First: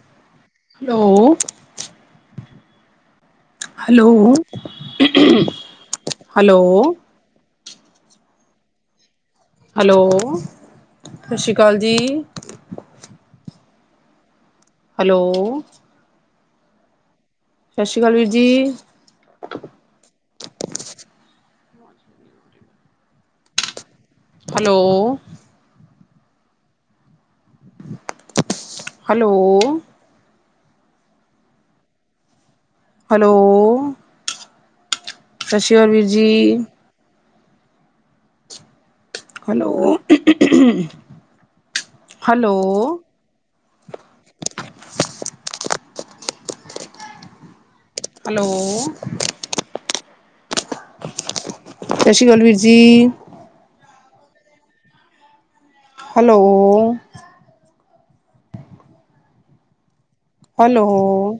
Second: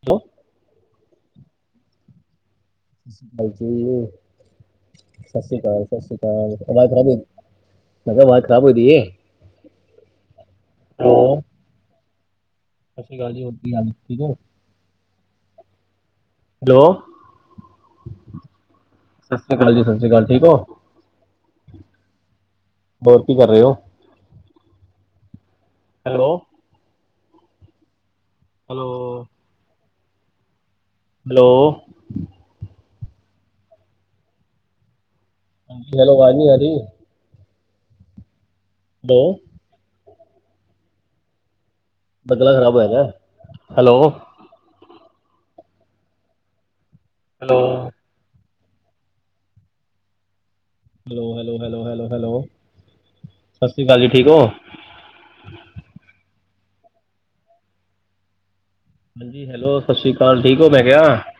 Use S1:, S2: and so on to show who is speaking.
S1: Hello
S2: hello
S1: ਸਤਿ ਸ਼੍ਰੀ ਅਕਾਲ
S2: ਹੈਲੋ,
S1: ਜੀ ਸਤਿ ਸ਼੍ਰੀ ਅਕਾਲ ਸਤਿ ਸ਼੍ਰੀ
S2: ਹੈਲੋ,
S1: ਅਕਾਲ ਆਬ [inaudible] ਦੀਏ
S2: ਹੈਲੋ ਸਤਿ ਸ਼੍ਰੀ ਅਕਾਲ ਜੀ
S1: ਸਤਿ ਸ਼੍ਰੀ ਅਕਾਲੀ ਹੋਰ ਕੀ ਹਾਲ ਠੀਕ ਓ
S2: ਹੈਲੋ
S1: ਹੈਲੋ
S2: ਸਤਿ ਸ਼੍ਰੀ ਅਕਾਲ ਵੀਰ ਜੀ
S1: ਸਤਿ ਸ਼੍ਰੀ ਅਕਾਲ ਜੀ ਸਤਿ ਸ਼੍ਰੀ ਅਕਾਲ ਠੀਕ ਹੋ ਹੋਰ ਕੀ ਕਰ ਰਹੇ ਓ
S2: hello
S1: hello
S2: hello
S1: hello
S2: hello ਸਤਿ ਸ਼੍ਰੀ ਅਕਾਲ
S1: ਹਾਂਜੀ
S2: ਵੀਰ
S1: ਹੈਲੋ ਆਵਾਜ਼ ਨੀ ਆ
S2: ਜੀ,
S1: ਰਹੀ [unintelligible]
S2: ਹੈਲੋ। ਹੈਲੋ
S1: [unintelligible] ਖ਼ਰਾਬ ਹੋਇਆ ਦਾ hello
S2: [unintelligible]
S1: hello
S2: hello
S1: hello hello hello hello
S2: ਸਤਿ ਸ਼੍ਰੀ
S1: ਹੈਲੋ
S2: ਅਕਾਲ ਵੀਰ ਜੀ,
S1: ਸਤਿ ਸ਼੍ਰੀ ਅਕਾਲ ਜੀ ਠੀਕ ਹੋ
S2: ਹੈਲੋ
S1: ਹਾਂਜੀ ਹੈਲੋ ਸਤਿ ਸ਼੍ਰੀ ਅਕਾਲ ਠੀਕ ਹੋ ਮੈਂ ਕਿਹਾ
S2: ਹੈਲੋ